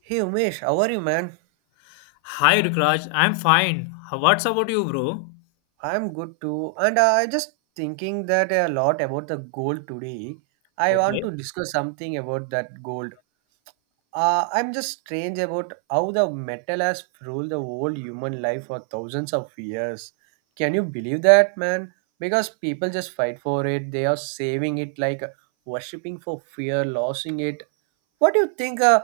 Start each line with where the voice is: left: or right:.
right: Hey Umesh, how are you, man?
left: Hi Rukraj, I'm fine. What's about you, bro?
right: I'm good too, and I just thinking that a lot about the gold today. I want
left: Okay.
right: to discuss something about that gold. I'm just strange about how the metal has ruled the whole human life for thousands of years. Can you believe that, man? Because people just fight for it. They are saving it like worshipping for fear, losing it. What do you think?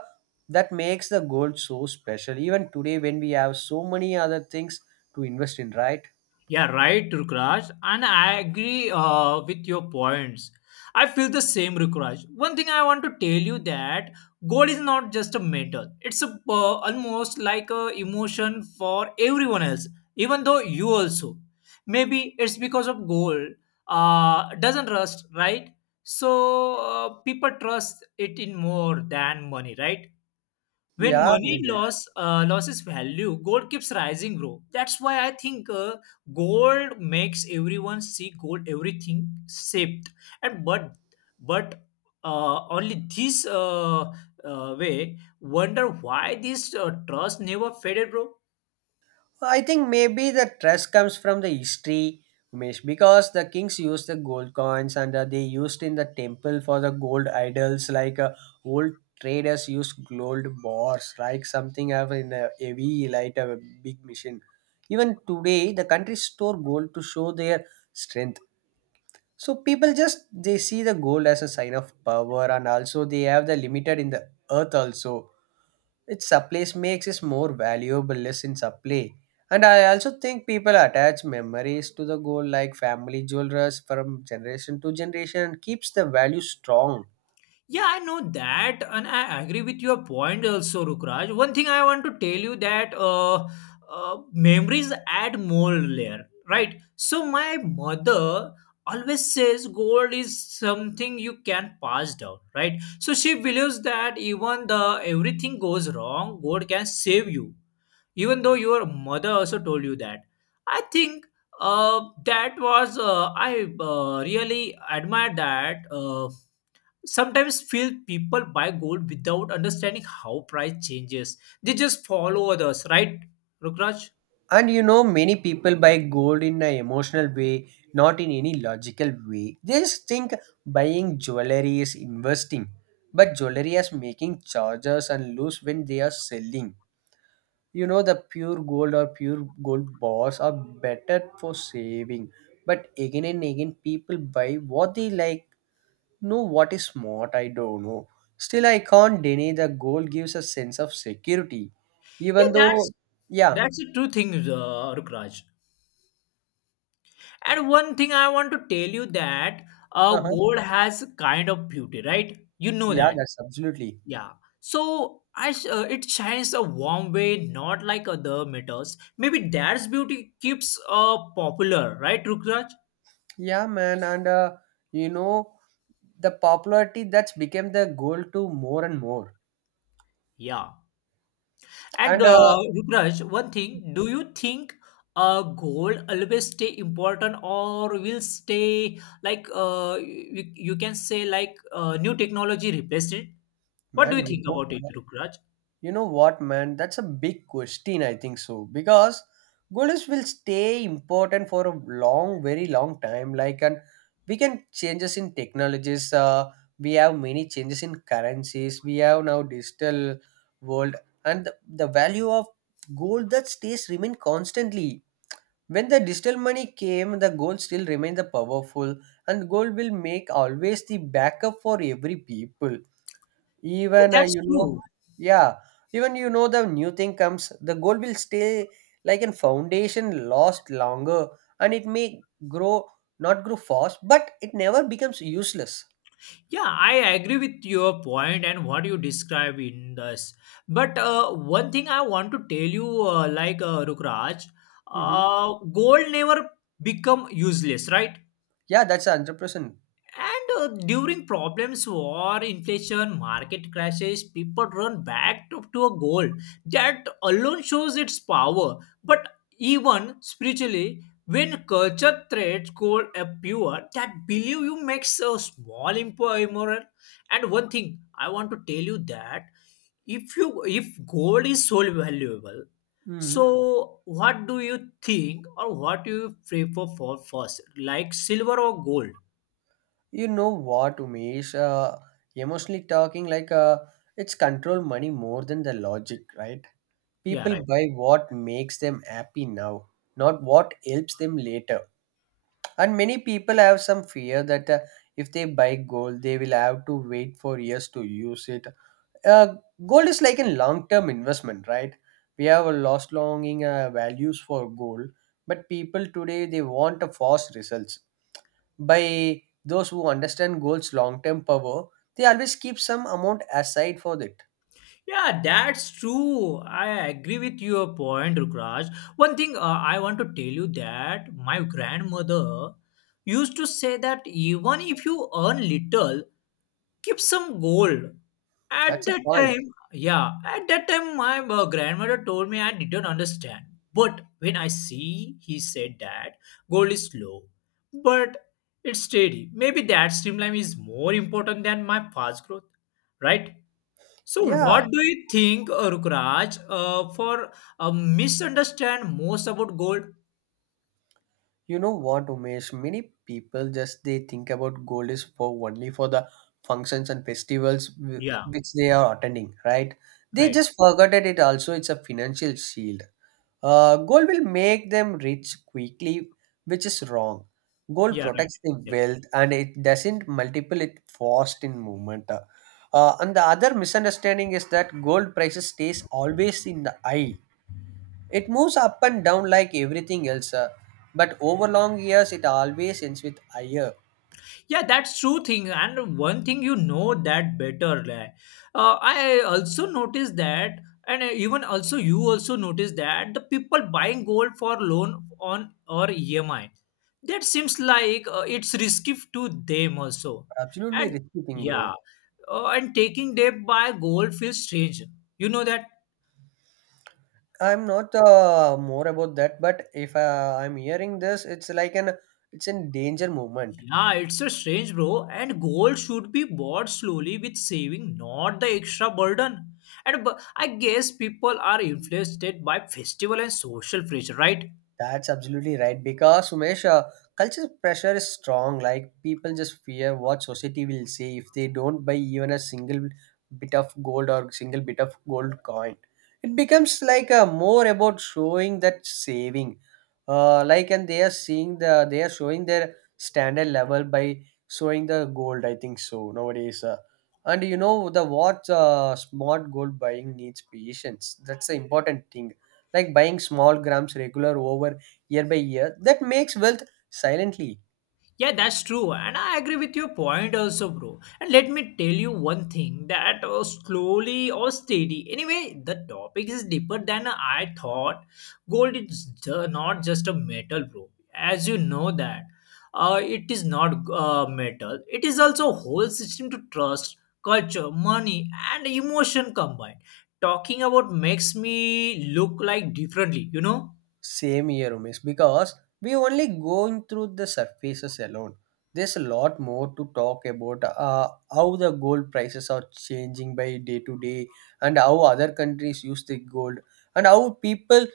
right: That makes the gold so special even today when we have so many other things to invest in, right?
left: Yeah, right, Rukraj. And I agree with your points. I feel the same, Rukraj. One thing I want to tell you that gold is not just a metal. It's almost like a emotion for everyone else, even though you also. Maybe it's because of gold doesn't rust, right? So people trust it in more than money, right? When
right: Yeah,
left: money
right: Mohit.
left: loss loses value, gold keeps rising, bro. That's why I think gold makes everyone see gold everything saved. And but only this Way wonder why this trust never faded, bro.
right: I think maybe the trust comes from the history, Umesh, because the kings used the gold coins and they used in the temple for the gold idols. Old traders used gold bars, like something have in a heavy light a big machine. Even today, the countries store gold to show their strength. So people just they see the gold as a sign of power, and also they have the limited in the earth also. Its supply makes it more valuable, less in supply. And I also think people attach memories to the gold, like family jewelers from generation to generation, and keeps the value strong.
left: Yeah, I know that, and I agree with your point also, Rukraj. One thing I want to tell you that memories add more layer, right? So my mother always says gold is something you can pass down, right? So she believes that even the everything goes wrong, gold can save you. Even though your mother also told you that, I think uh, that was I really admire that. Sometimes feel people buy gold without understanding how price changes. They just follow others, right, Rukraj?
right: And you know, many people buy gold in an emotional way, not in any logical way. They just think buying jewelry is investing, but jewelry is making charges and lose when they are selling. You know, the pure gold or pure gold bars are better for saving, but again and again, people buy what they like. No, what is smart? I don't know. Still, I can't deny that gold gives a sense of security,
left: yeah
right: even though,
left: that's
right: yeah,
left: that's a true thing, Rukraj. And one thing I want to tell you that
right: uh-huh,
left: gold has a kind of beauty, right? You know
right: yeah,
left: that.
right: that's absolutely.
left: Yeah. So it shines a warm way, not like other metals. Maybe that's beauty keeps popular, right, Rukraj?
right: Yeah, man, and you know the popularity that's became the goal to more and more.
left: Yeah. And
right: And uh,
left: Rukraj, one thing, do you think a goal always stay important or will stay like you can say, like new technology replaced it? What do you
right: you
left: think
right: go,
left: about it, Rukraj?
right: you know what, man? That's a big question. I think so because gold is will stay important for a long, very long time. Like, and we can changes in technologies. We have many changes in currencies. We have now digital world, and the value of gold that stays remain constantly. When the digital money came, the gold still remained the powerful, and gold will make always the backup for every people.
left: Yeah,
right: Even
left: that's
right: you know,
left: true.
right: yeah, even you know the new thing comes, the gold will stay like a foundation, last longer, and it may grow not grow fast, but it never becomes useless.
left: Yeah, I agree with your point and what you describe in this. But one thing I want to tell you, Rukraj,
right: Hmm.
left: goal never become useless, right?
right: Yeah, that's 100%.
left: And during problems, war, inflation, market crashes, people run back to a goal. That alone shows its power. But even spiritually, when culture threats goal appear, that believe you makes a immoral. And one thing I want to tell you that if gold is so valuable,
right: Mm.
left: so what do you think or what do you prefer for first, like silver or gold?
right: You know what, Umesh? Emotionally talking, it's control money more than the logic, right?
left: Yeah,
right: People
left: right.
right: buy what makes them happy now, not what helps them later. And many people have some fear that if they buy gold, they will have to wait for years to use it. Uh, Gold is like a long term investment, right? We have a lost longing values for gold, but people today they want a fast results. By those who understand gold's long term power, they always keep some amount aside for it.
left: Yeah, that's true. I agree with your point, Rukraj. One thing I want to tell you that my grandmother used to say that even if you earn little, keep some gold. At
right: That's a
left: that
right: point.
left: time, yeah, at that time, my grandmother told me I didn't understand. But when I see, he said that gold is slow, but it's steady. Maybe that streamline is more important than my fast growth, right? So,
right: Yeah,
left: what do you think, Rukraj, for misunderstand most about gold?
right: you know what, Umesh? Many people just they think about gold is for only for the functions and festivals
left: Yeah,
right: which they are attending, right? They
left: right.
right: just forgot that it also it's a financial shield. Gold will make them rich quickly, which is wrong. Gold
left: Yeah, right.
right: protects the
left: Yeah.
right: wealth and it doesn't multiple it fast in movement. And the other misunderstanding is that gold prices stays always in the high, it moves up and down like everything else, but over long years, it always ends with higher.
left: Yeah, that's true thing. And one thing you know that better. Like, I also noticed that, and even also you also noticed that the people buying gold for loan on or EMI. That seems like it's risky to them also.
right: Absolutely
left: And
right: risky thing, bro.
left: yeah, and taking debt by gold feels strange. You know that?
right: I'm not more about that, but if I'm hearing this, it's like an it's in danger movement.
left: Yeah, it's a strange, bro. And gold should be bought slowly with saving, not the extra burden. And I guess people are influenced by festival and social pressure, right?
right: That's absolutely right. Because Umesh, culture pressure is strong. Like people just fear what society will say if they don't buy even a single bit of gold or single bit of gold coin. It becomes like more about showing that saving, like and they are seeing the they are showing their standard level by showing the gold. I think so nowadays. And you know the what smart gold buying needs patience. That's the important thing, like buying small grams regular over year by year, that makes wealth silently.
left: Yeah, that's true. And I agree with your point also, bro. And let me tell you one thing that slowly or steady. Anyway, the topic is deeper than I thought. Not just a metal, bro. As you know that. It is not metal. It is also a whole system to trust, culture, money, and emotion combined. Talking about makes me look like differently, you know?
right: Same year, Umesh, because we only going through the surfaces alone. There's a lot more to talk about, how the gold prices are changing by day to day, and how other countries use the gold, and how people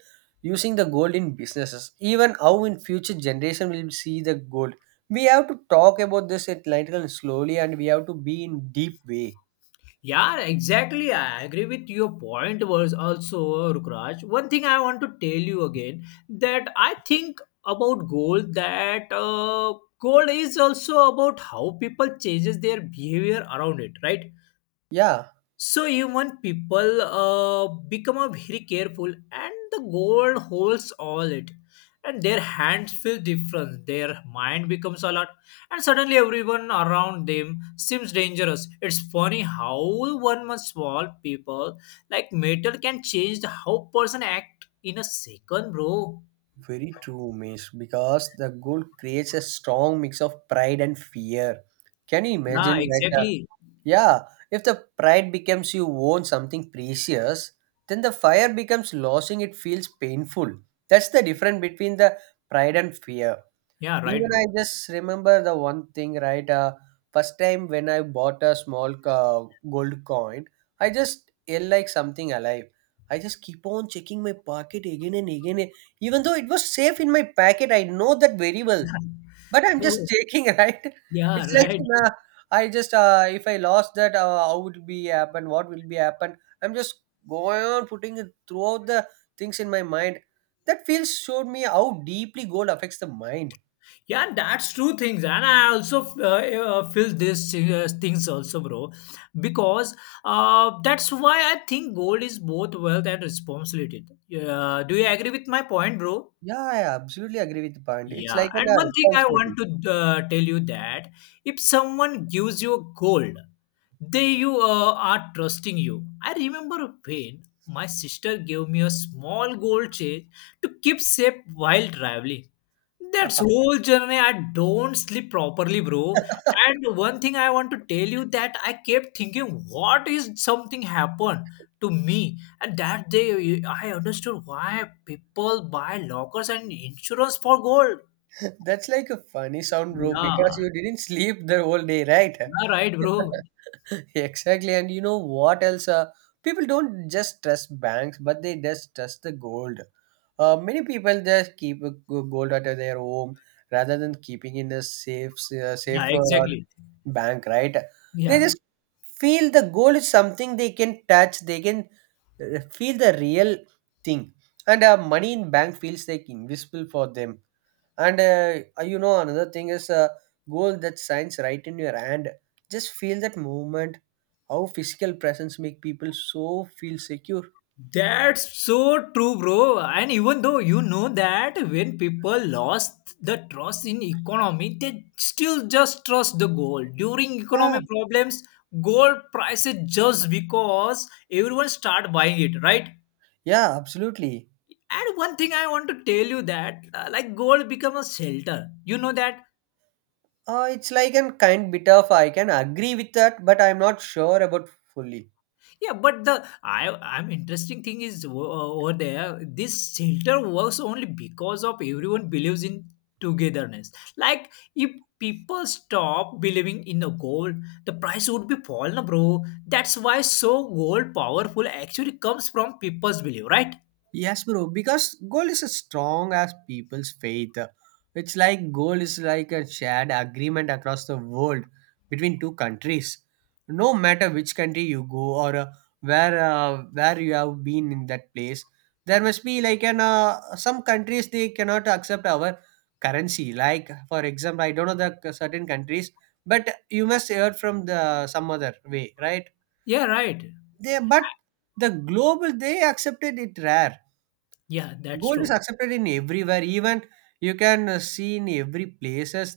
right: using the gold in businesses, even how in future generation will see the gold. We have to talk about this at length and slowly, and we have to be in deep way.
left: Yeah, exactly. I agree with your point was also Rukraj. One thing I want to tell you again that I think about gold that gold is also about how people changes their behavior around it, right?
right: Yeah.
left: So even people become a very careful, and the gold holds all it, and their hands feel different. Their mind becomes a lot, and suddenly everyone around them seems dangerous. It's funny how one much small people like metal can change the how person act in a second, bro.
right: Very true, Miss, because the gold creates a strong mix of pride and fear. Can you
left: Yeah,
right: imagine that?
left: exactly.
right: Yeah, if the pride becomes you own something precious, then the fire becomes losing, it feels painful. That's the difference between the pride and fear.
left: Yeah,
right: Even
left: right, bro.
right: I just remember the one thing, right? First time when I bought a gold coin, I just yell like something alive. I just keep on checking my pocket again and again. Even though it was safe in my pocket, I know that very well. But I'm
left: Oh,
right: just checking, right?
left: yeah,
right: It's like
left: right.
right: nah, I just if I lost that, how would be happen? What will be happen? I'm just going on putting it throughout the things in my mind. That feels showed me how deeply gold affects the mind.
left: Yeah, that's true things, and I also feel these things also, bro, because that's why I think gold is both wealth and responsibility. Do you agree with my point, bro?
right: Yeah, I absolutely agree with the point. It's
left: Yeah,
right: like an
left: and one thing I want
right: responsibility.
left: to tell you that if someone gives you gold, they you are trusting you. I remember when my sister gave me a small gold chain to keep safe while traveling. That's whole journey. I don't sleep properly, bro. And one thing I want to tell you that I kept thinking, what is something happened to me? And that day, I understood why people buy lockers and insurance for gold.
right: That's like a funny sound, bro, because you
left: Yeah,
right: didn't sleep the whole day, right?
left: yeah, right, bro.
right: Exactly. And you know what else? People don't just trust banks, but they just trust the gold. Many people just keep a gold at their home rather than keeping in a safe,
left: Yeah,
right: safer or
left: exactly.
right: bank, right? They
left: Yeah.
right: just feel the goal is something they can touch, they can feel the real thing, and money in bank feels like invisible for them, and you know another thing is a goal that shines right in your hand, just feel that movement, how physical presence make people so feel secure.
left: That's so true, bro. And even though you know that when people lost the trust in economy, they still just trust the gold. During
right: Yeah.
left: economic problems, gold prices just because everyone start buying it, right?
right: Yeah, absolutely.
left: And one thing I want to tell you that like gold become a shelter. You know that.
right: It's like a kind bit of I can agree with that, but I'm not sure about fully.
left: Yeah, but the I I'm interesting thing is over there. This shelter works only because of everyone believes in togetherness. Like if people stop believing in the gold, the price would be fall, na, bro. That's why so gold powerful actually comes from people's belief, right?
right: Yes, bro, because goal is as strong as people's faith. It's like goal is like a shared agreement across the world between two countries. No matter which country you go or where you have been in that place, there must be like an some countries they cannot accept our currency. Like for example, I don't know the certain countries, but you must hear from the some other way, right?
left: Yeah, right.
right: They but the global they accepted it rare.
left: Yeah, that's
right: Gold
left: true.
right: is accepted in everywhere, even you can see in every places,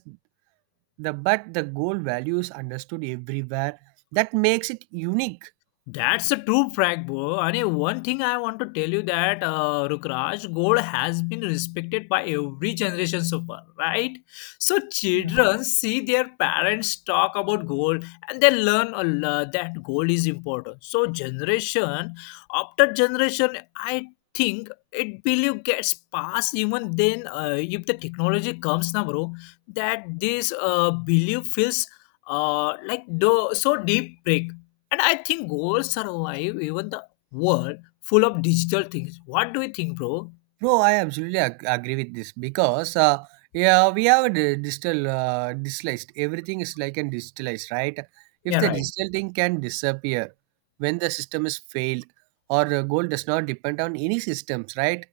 right: the but the gold value is understood everywhere, that makes it unique.
left: That's a true fact, bro. And one thing I want to tell you that Rukraj, gold has been respected by every generation so far, right? So children see their parents talk about gold, and they learn that gold is important. So generation after generation, I think it believe gets passed even then if the technology comes now, bro. That this belief feels like the so deep break, and I think goals survive even the world full of digital things. What do you think, bro?
right: No, I absolutely agree with this because yeah, we have the digital digitalized. Everything is like an digitalized, right? If
left: Yeah,
right: the
left: right.
right: digital thing can disappear when the system is failed, or the goal does not depend on any systems, right?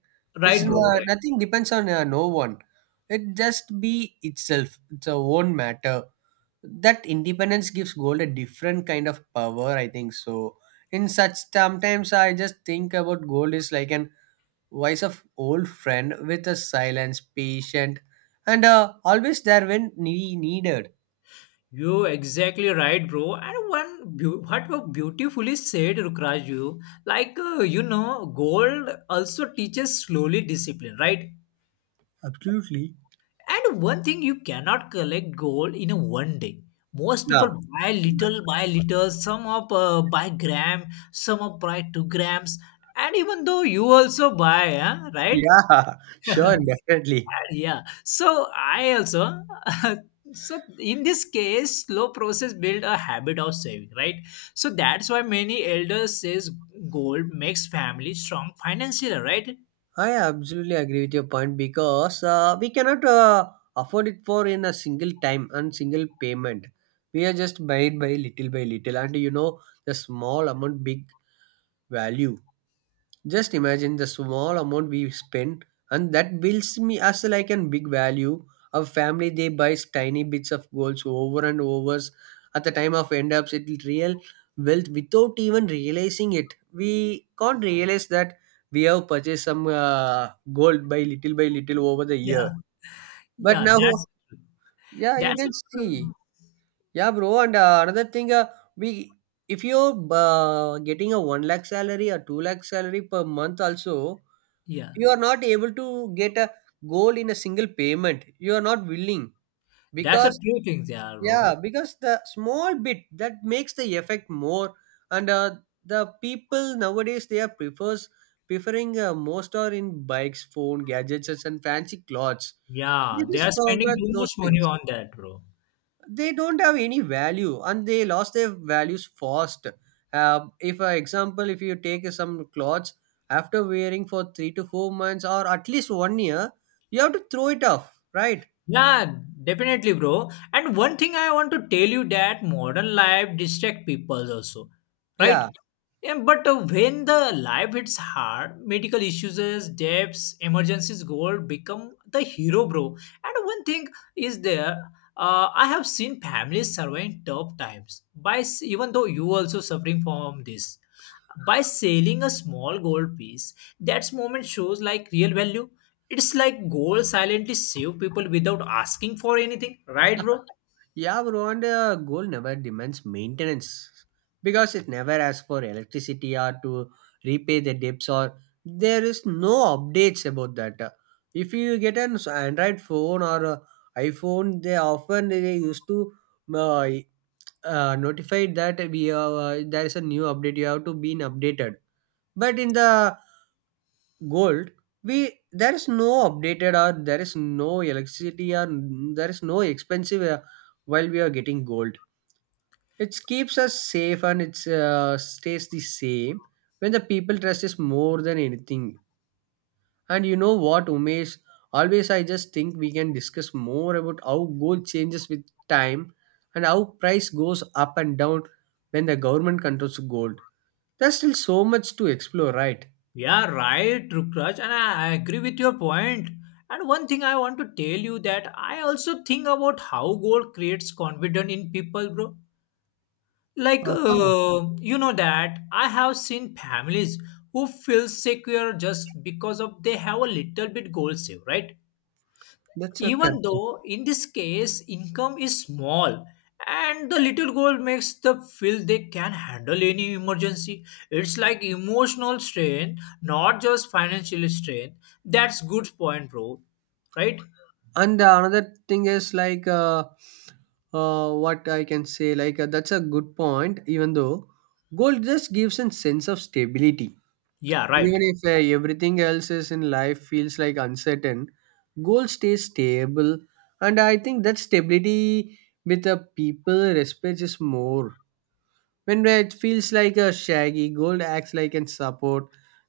right: It's
left: Right, bro. Right.
right: nothing depends on no one. It just be itself. It's a own matter. That independence gives gold a different kind of power. I think so. In such sometimes I just think about gold is like an voice of old friend with a silence, patient, and always there when needed.
left: You exactly right, bro. And one what was beautifully said, Rukraj, you like you know, gold also teaches slowly discipline, right?
right: Absolutely.
left: And one thing you cannot collect gold in a one day. Most people
right: No.
left: buy little by little, some of by gram, some of by 2 grams, and even though you also buy, huh, right?
right: Yeah, sure, definitely.
left: Yeah, so I also so in this case slow process build a habit of saving, right? So that's why many elders says gold makes family strong financially, right?
right: I absolutely agree with your point because we cannot afford it for in a single time and single payment. We are just buying by little, and you know the small amount, big value. Just imagine the small amount we spend, and that builds me as like a big value. Our family they buys tiny bits of golds over and overs. At the time of end ups, it is real wealth without even realizing it. We can't realize that we have purchased some gold by little over the year.
left: yeah
right: But
left: yeah
right: now,
left: that's
right: yeah, you
left: that's a
right: can see,
left: true-
right: yeah, bro. And another thing, we if you're getting a one lakh salary or two lakh salary per month also,
left: yeah
right: you are not able to get a goal in a single payment. You are not willing
left: that's a
right: because
left: true thing, yeah, bro.
right: yeah, because the small bit that makes the effect more, and the people nowadays they are prefers preferring most are in bikes, phone, gadgets, and fancy clothes.
left: Yeah,
right: They
left: they
right: just
left: are spending
right: forgot
left: too much
right: those
left: money
right: things.
left: on that, bro.
right: They don't have any value and they lost their values fast. If for example if you take some clothes after wearing for 3 to 4 months or at least 1 year, you have to throw it off, right?
left: Yeah, definitely, bro. And one thing I want to tell you that modern life distract people also,
right: Yeah,
left: right? Yeah, but when the life hits hard, medical issues, deaths, emergencies, goal become the hero, bro. And one thing is there, I have seen families surviving tough times by even though you also suffering from this by selling a small gold piece. That moment shows like real value. It's like gold silently save people without asking for anything, right, bro?
right: yeah, bro. And gold never demands maintenance, because it never asks for electricity or to repay the debts, or there is no updates about that. If you get an android phone or a iphone, they often they used to uh, notified that we are, there is a new update, you have to be updated. But in the gold, we there is no updated, or there is no electricity, or there is no expensive while we are getting gold. It keeps us safe and it stays the same when the people trust is more than anything. And you know what, Umesh? Always I just think we can discuss more about how gold changes with time, and how price goes up and down when the government controls gold. There's still so much to explore, right?
left: Yeah, right, Rukraj, and I agree with your point. And one thing I want to tell you that I also think about how gold creates confidence in people, bro. Like
right: Uh-huh.
left: you know that I have seen families who feel secure just because of they have a little bit gold save, right?
right: That's a correct
left: Even
right: thing.
left: though in this case income is small, and the little goal makes them feel they can handle any emergency. It's like emotional strain, not just financial strain. That's good point, bro. Right.
right: And another thing is like, what I can say, like, that's a good point. Even though gold just gives a sense of stability,
left: Yeah, right.
right: even if everything else is in life feels like uncertain, goal stays stable, and I think that stability with the people respects is more. When it feels like a shaggy, gold acts like a support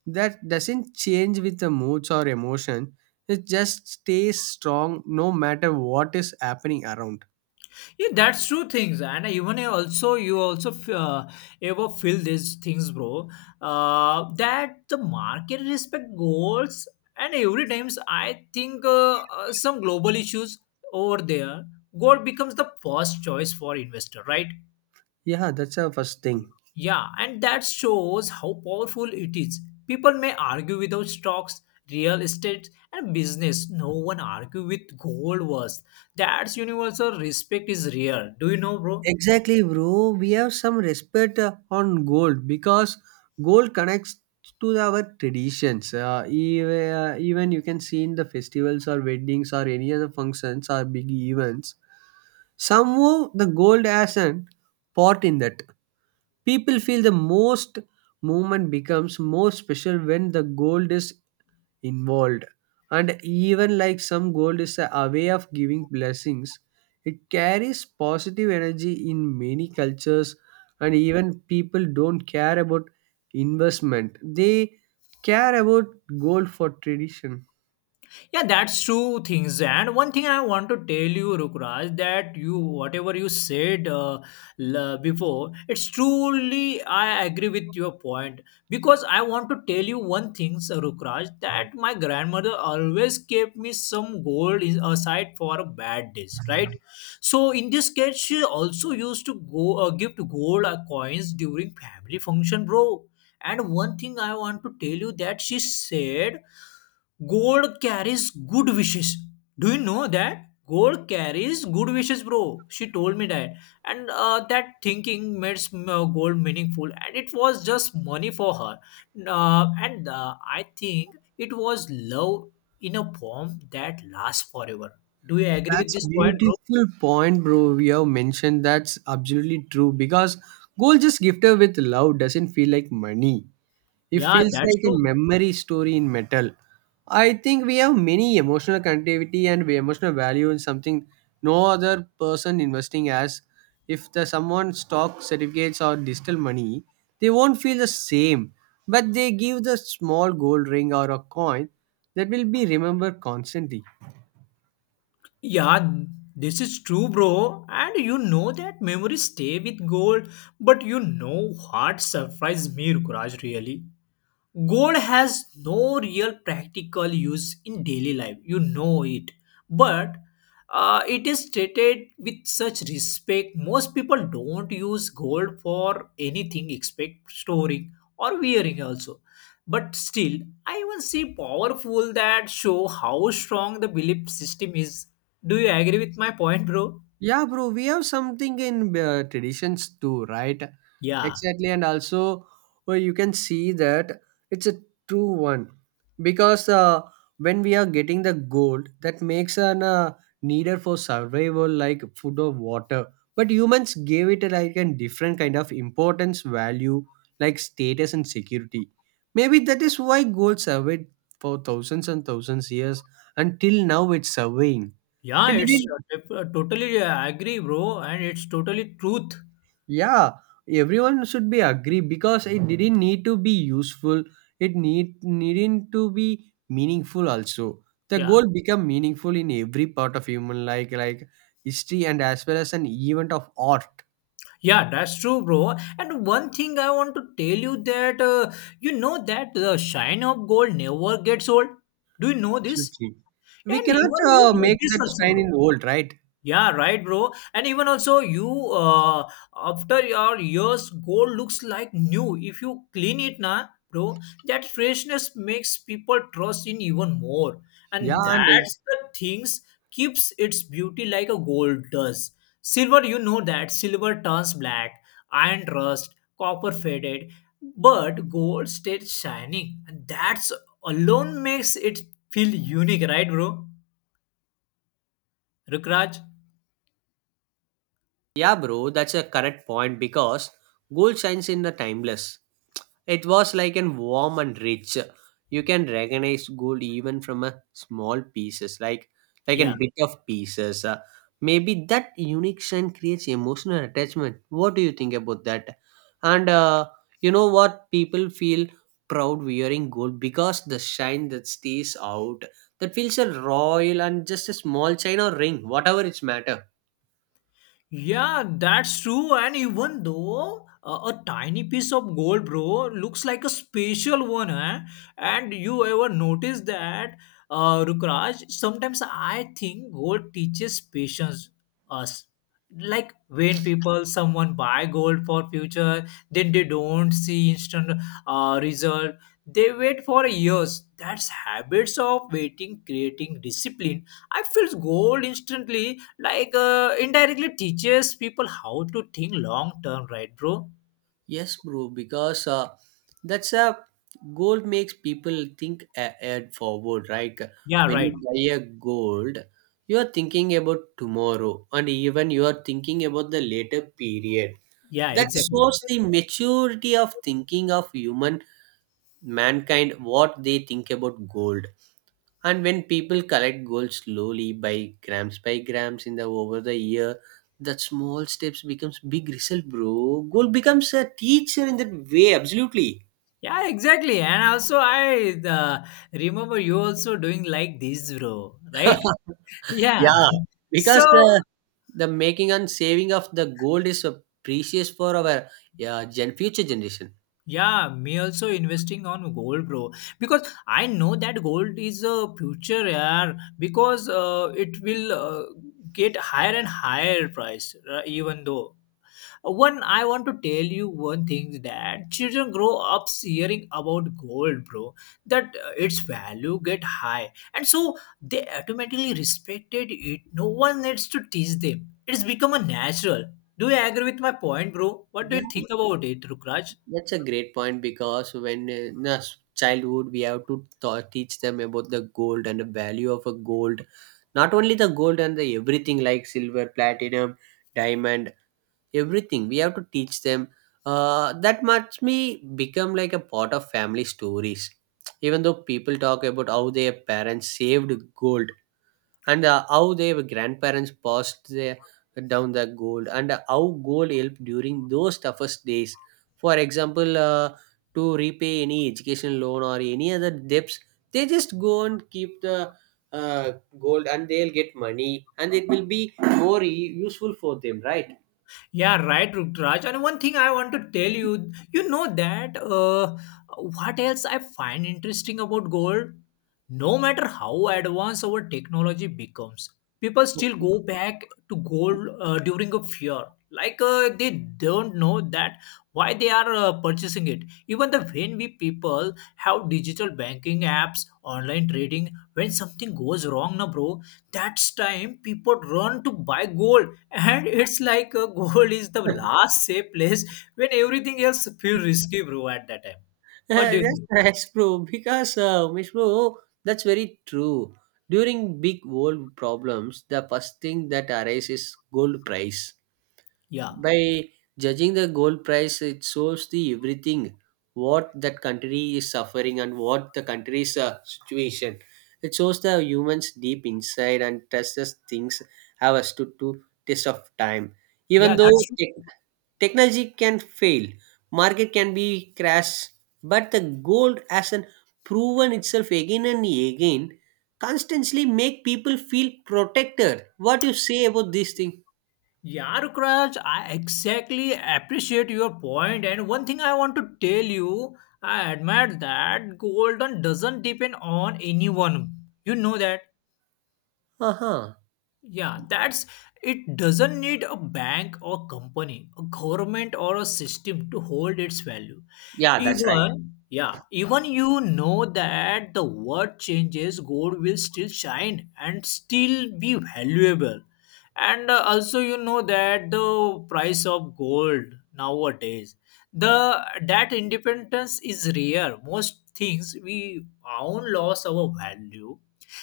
right: that doesn't change with the moods or emotion. It just stays strong no matter what is happening around.
left: Yeah, that's true things, and even I also you also ever feel these things, bro. That the market respect goals, and every times I think some global issues over there, gold becomes the first choice for investor, right?
right: Yeah, that's our first thing.
left: Yeah, and that shows how powerful it is. People may argue without stocks, real estate, and business. No one argue with gold was. That's universal respect is real. Do you know, bro?
right: Exactly, bro. We have some respect on gold, because gold connects to our traditions. Even you can see in the festivals or weddings or any other functions or big events, somehow the gold has an part in that. People feel the most movement becomes more special when the gold is involved. And even like some gold is a way of giving blessings, it carries positive energy in many cultures. And even people don't care about investment, they care about gold for tradition.
left: Yeah, that's true things. And one thing I want to tell you, Rukraj, that you whatever you said before, it's truly I agree with your point, because I want to tell you one thing, Rukraj, that my grandmother always kept me some aside for a bad days, right? So in this case, she also used to go give to gold coins during family function, bro. And one thing I want to tell you that she said gold carries good wishes. Do you know that? Gold carries good wishes, bro. She told me that. And that thinking made gold meaningful, and it was just money for her. And I think it was love in a form that lasts forever. Do you agree with
right: That's
left: this point, bro?
right: beautiful point, bro. We have mentioned that's absolutely true, because gold just gifted with love doesn't feel like money. It
left: Yeah,
right: feels
left: that's
right: like a
left: true.
right: memory story in metal. I think we have many emotional connectivity and emotional value in something no other person investing as. If the someone stock certificates or digital money, they won't feel the same. But they give the small gold ring or a coin, that will be remembered constantly.
left: Yeah, this is true, bro. And you know that memories stay with gold, but you know what surprised me, Rukraj, really? Gold has no real practical use in daily life, you know it, but it is treated with such respect. Most people don't use gold for anything except storing or wearing also, but still I even see powerful that show how strong the belief system is. Do you agree with my point, bro?
right: Yeah, bro, we have something in traditions too, right?
left: yeah
right: Exactly, and also, well, you can see that it's a true one, because when we are getting the gold, that makes an needed for survival, like food or water. But humans gave it like a different kind of importance, value, like status and security. Maybe that is why gold survived for thousands and thousands years until now. It's surveying.
left: yeah
right: It
left: it's
right: didn't.
left: totally agree, bro, and it's totally truth.
right: Yeah, everyone should be agree because it didn't need to be useful. It needn't to be meaningful also. The
left: Yeah.
right: goal become meaningful in every part of human, like history and as well as an event of art.
left: Yeah, that's true, bro. And one thing I want to tell you that you know that the shine of gold never gets old. Do you know this?
right: Absolutely, we
left: And
right: cannot
left: even you know
right: make
left: this
right: that
left: also,
right: shine
left: bro.
right: in old, right?
left: Yeah, right, bro. And even also, you after your years, gold looks like new. If you clean it, na, bro, that freshness makes people trust in even more.
right: Yeah,
left: And
right: and
left: that's the things keeps its beauty like a gold does. Silver, you know that silver turns black, iron rust, copper faded, but gold stays shining. And that's alone makes it feel unique, right, bro? Rukraj.
right: yeah, bro, that's a correct point, because gold shines in the timeless. It was like an warm and rich. You can recognize gold even from a small pieces, like a
left: Yeah.
right: bit of pieces. Maybe that unique shine creates emotional attachment. What do you think about that? And you know what? People feel proud wearing gold because the shine that stays out, that feels a royal, and just a small chain or ring, whatever it's matter.
left: Yeah, that's true. And even though a tiny piece of gold, bro, looks like a special one, eh? And you ever notice that, Rukraj? Sometimes I think gold teaches patience us. Like when people, someone buy gold for future, then they don't see instant result. They wait for years. That's habits of waiting, creating discipline. I feel gold instantly like indirectly teaches people how to think long term, right, bro?
right: Yes, bro, because that's a goal makes people think ahead forward, right?
left: Yeah,
right: When you
left: right.
right: buy a gold, you are thinking about tomorrow, and even you are thinking about the later period.
left: Yeah,
right: That
left: exactly.
right: shows the maturity of thinking of human mankind, what they think about gold. And when people collect gold slowly by grams in the over the year, that small steps becomes big result, bro. Gold becomes a teacher in that way, absolutely.
left: Yeah, exactly. And also I remember you also doing like this, bro, right? Yeah.
right: Yeah,
left: So
right: because the making and saving of the gold is a precious for our, yeah, gen future generation.
left: yeah, me also investing on gold, bro, because I know that gold is a future. Yeah, because it will get higher and higher price, even though one, I want to tell you one thing that children grow up hearing about gold, bro. That its value get high, and so they automatically respected it. No one needs to teach them. It's become a natural. Do you agree with my point, bro? What
right: Yeah,
left: do you think about it, Rukraj?
right: that's a great point, because when in a childhood, we have to teach them about the gold and the value of a gold, not only the gold and the everything, like silver, platinum, diamond, everything. We have to teach them. That must me become like a part of family stories. Even though people talk about how their parents saved gold, and how their grandparents passed their, down the gold, and how gold helped during those toughest days, for example to repay any education loan or any other debts. They just go and keep the uh, gold, and they'll get money, and it will be more useful for them, right?
left: Yeah, right, Rukraj. And one thing I want to tell you, you know that what else I find interesting about gold? No matter how advanced our technology becomes, people still
right: Okay.
left: go back to gold during a fear. Like they don't know that why they are purchasing it. Even the when we people have digital banking apps, online trading, when something goes wrong, na bro, that's time people run to buy gold, and it's like a goal is the last safe place when everything else feel risky, bro, at that time. What do you
right: that's
left: think?
right: nice, bro. Because, Umesh, bro, that's very true. During big world problems, the first thing that arises is gold price.
left: Yeah.
right: By judging the gold price, it shows the everything what that country is suffering and what the country's situation. It shows the humans deep inside and tests us things, have us to test of time. Even
left: Yeah,
right: though
left: that's true.
right: technology can fail, market can be crash, but the gold has an proven itself again and again, constantly make people feel protected. What you say about this thing?
left: Yeah, Rukraj, I exactly appreciate your point. And one thing I want to tell you, I admire that Golden doesn't depend on anyone. You know that?
right: Uh-huh.
left: Yeah, that's it doesn't need a bank or company, a government or a system to hold its value.
right: Yeah, that's right.
left: Even, yeah, even you know that the word changes, gold will still shine and still be valuable. And also, you know that the price of gold nowadays, the that independence is rare. Most things we own lost our value.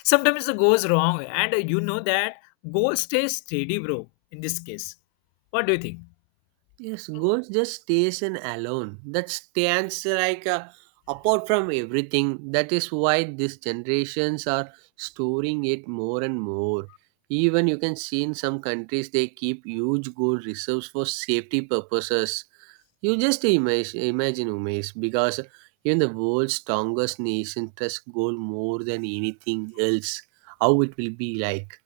left: Sometimes it goes wrong, and you know that gold stays steady, bro. In this case, what do you think?
right: Yes, God just stays in alone. That stands like apart from everything. That is why these generations are storing it more and more. Even you can see in some countries they keep huge gold reserves for safety purposes. You just imagine, imagine Umesh, because even the world's strongest nation trusts gold more than anything else. How it will be like?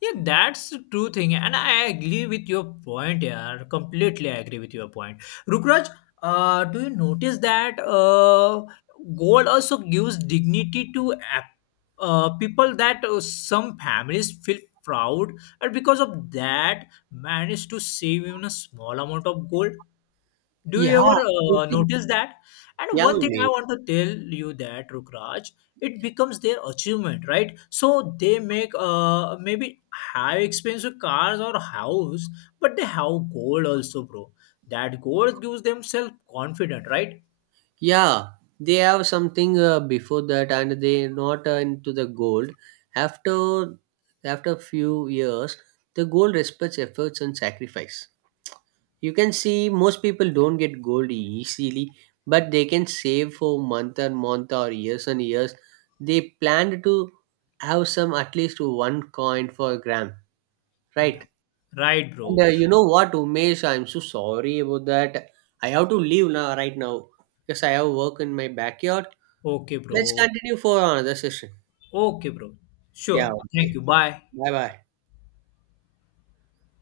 left: Yeah, that's the true thing, and I agree with your point. Yeah, completely agree with your point. Rukraj, do you notice that gold also gives dignity to people that some families feel proud, and because of that, manage to save even a small amount of gold. Do
right: Yeah,
left: you ever
right: absolutely.
left: notice that? And
right: Yeah,
left: one thing I
right: Umesh.
left: want to tell you that Rukraj, it becomes their achievement, right? So they make maybe have expensive cars or house, but they have gold also, bro. That gold gives them self confident, right?
right: Yeah, they have something before that, and they not into the gold. After After few years, the gold respects efforts and sacrifice. You can see most people don't get gold easily, but they can save for month and month or years and years. They planned to have some at least one coin for gram, right?
left: Yeah, right,
right: And
left: bro.
right: uh, you know what, Umesh, I'm so sorry about that. I have to leave now right now because I have work in my backyard.
left: Okay,
right: Let's
left: bro.
right: continue for another session.
left: Okay, bro.
right: Yeah,
left: Sure. Thank
right: okay.
left: you. Bye.
right: Bye bye.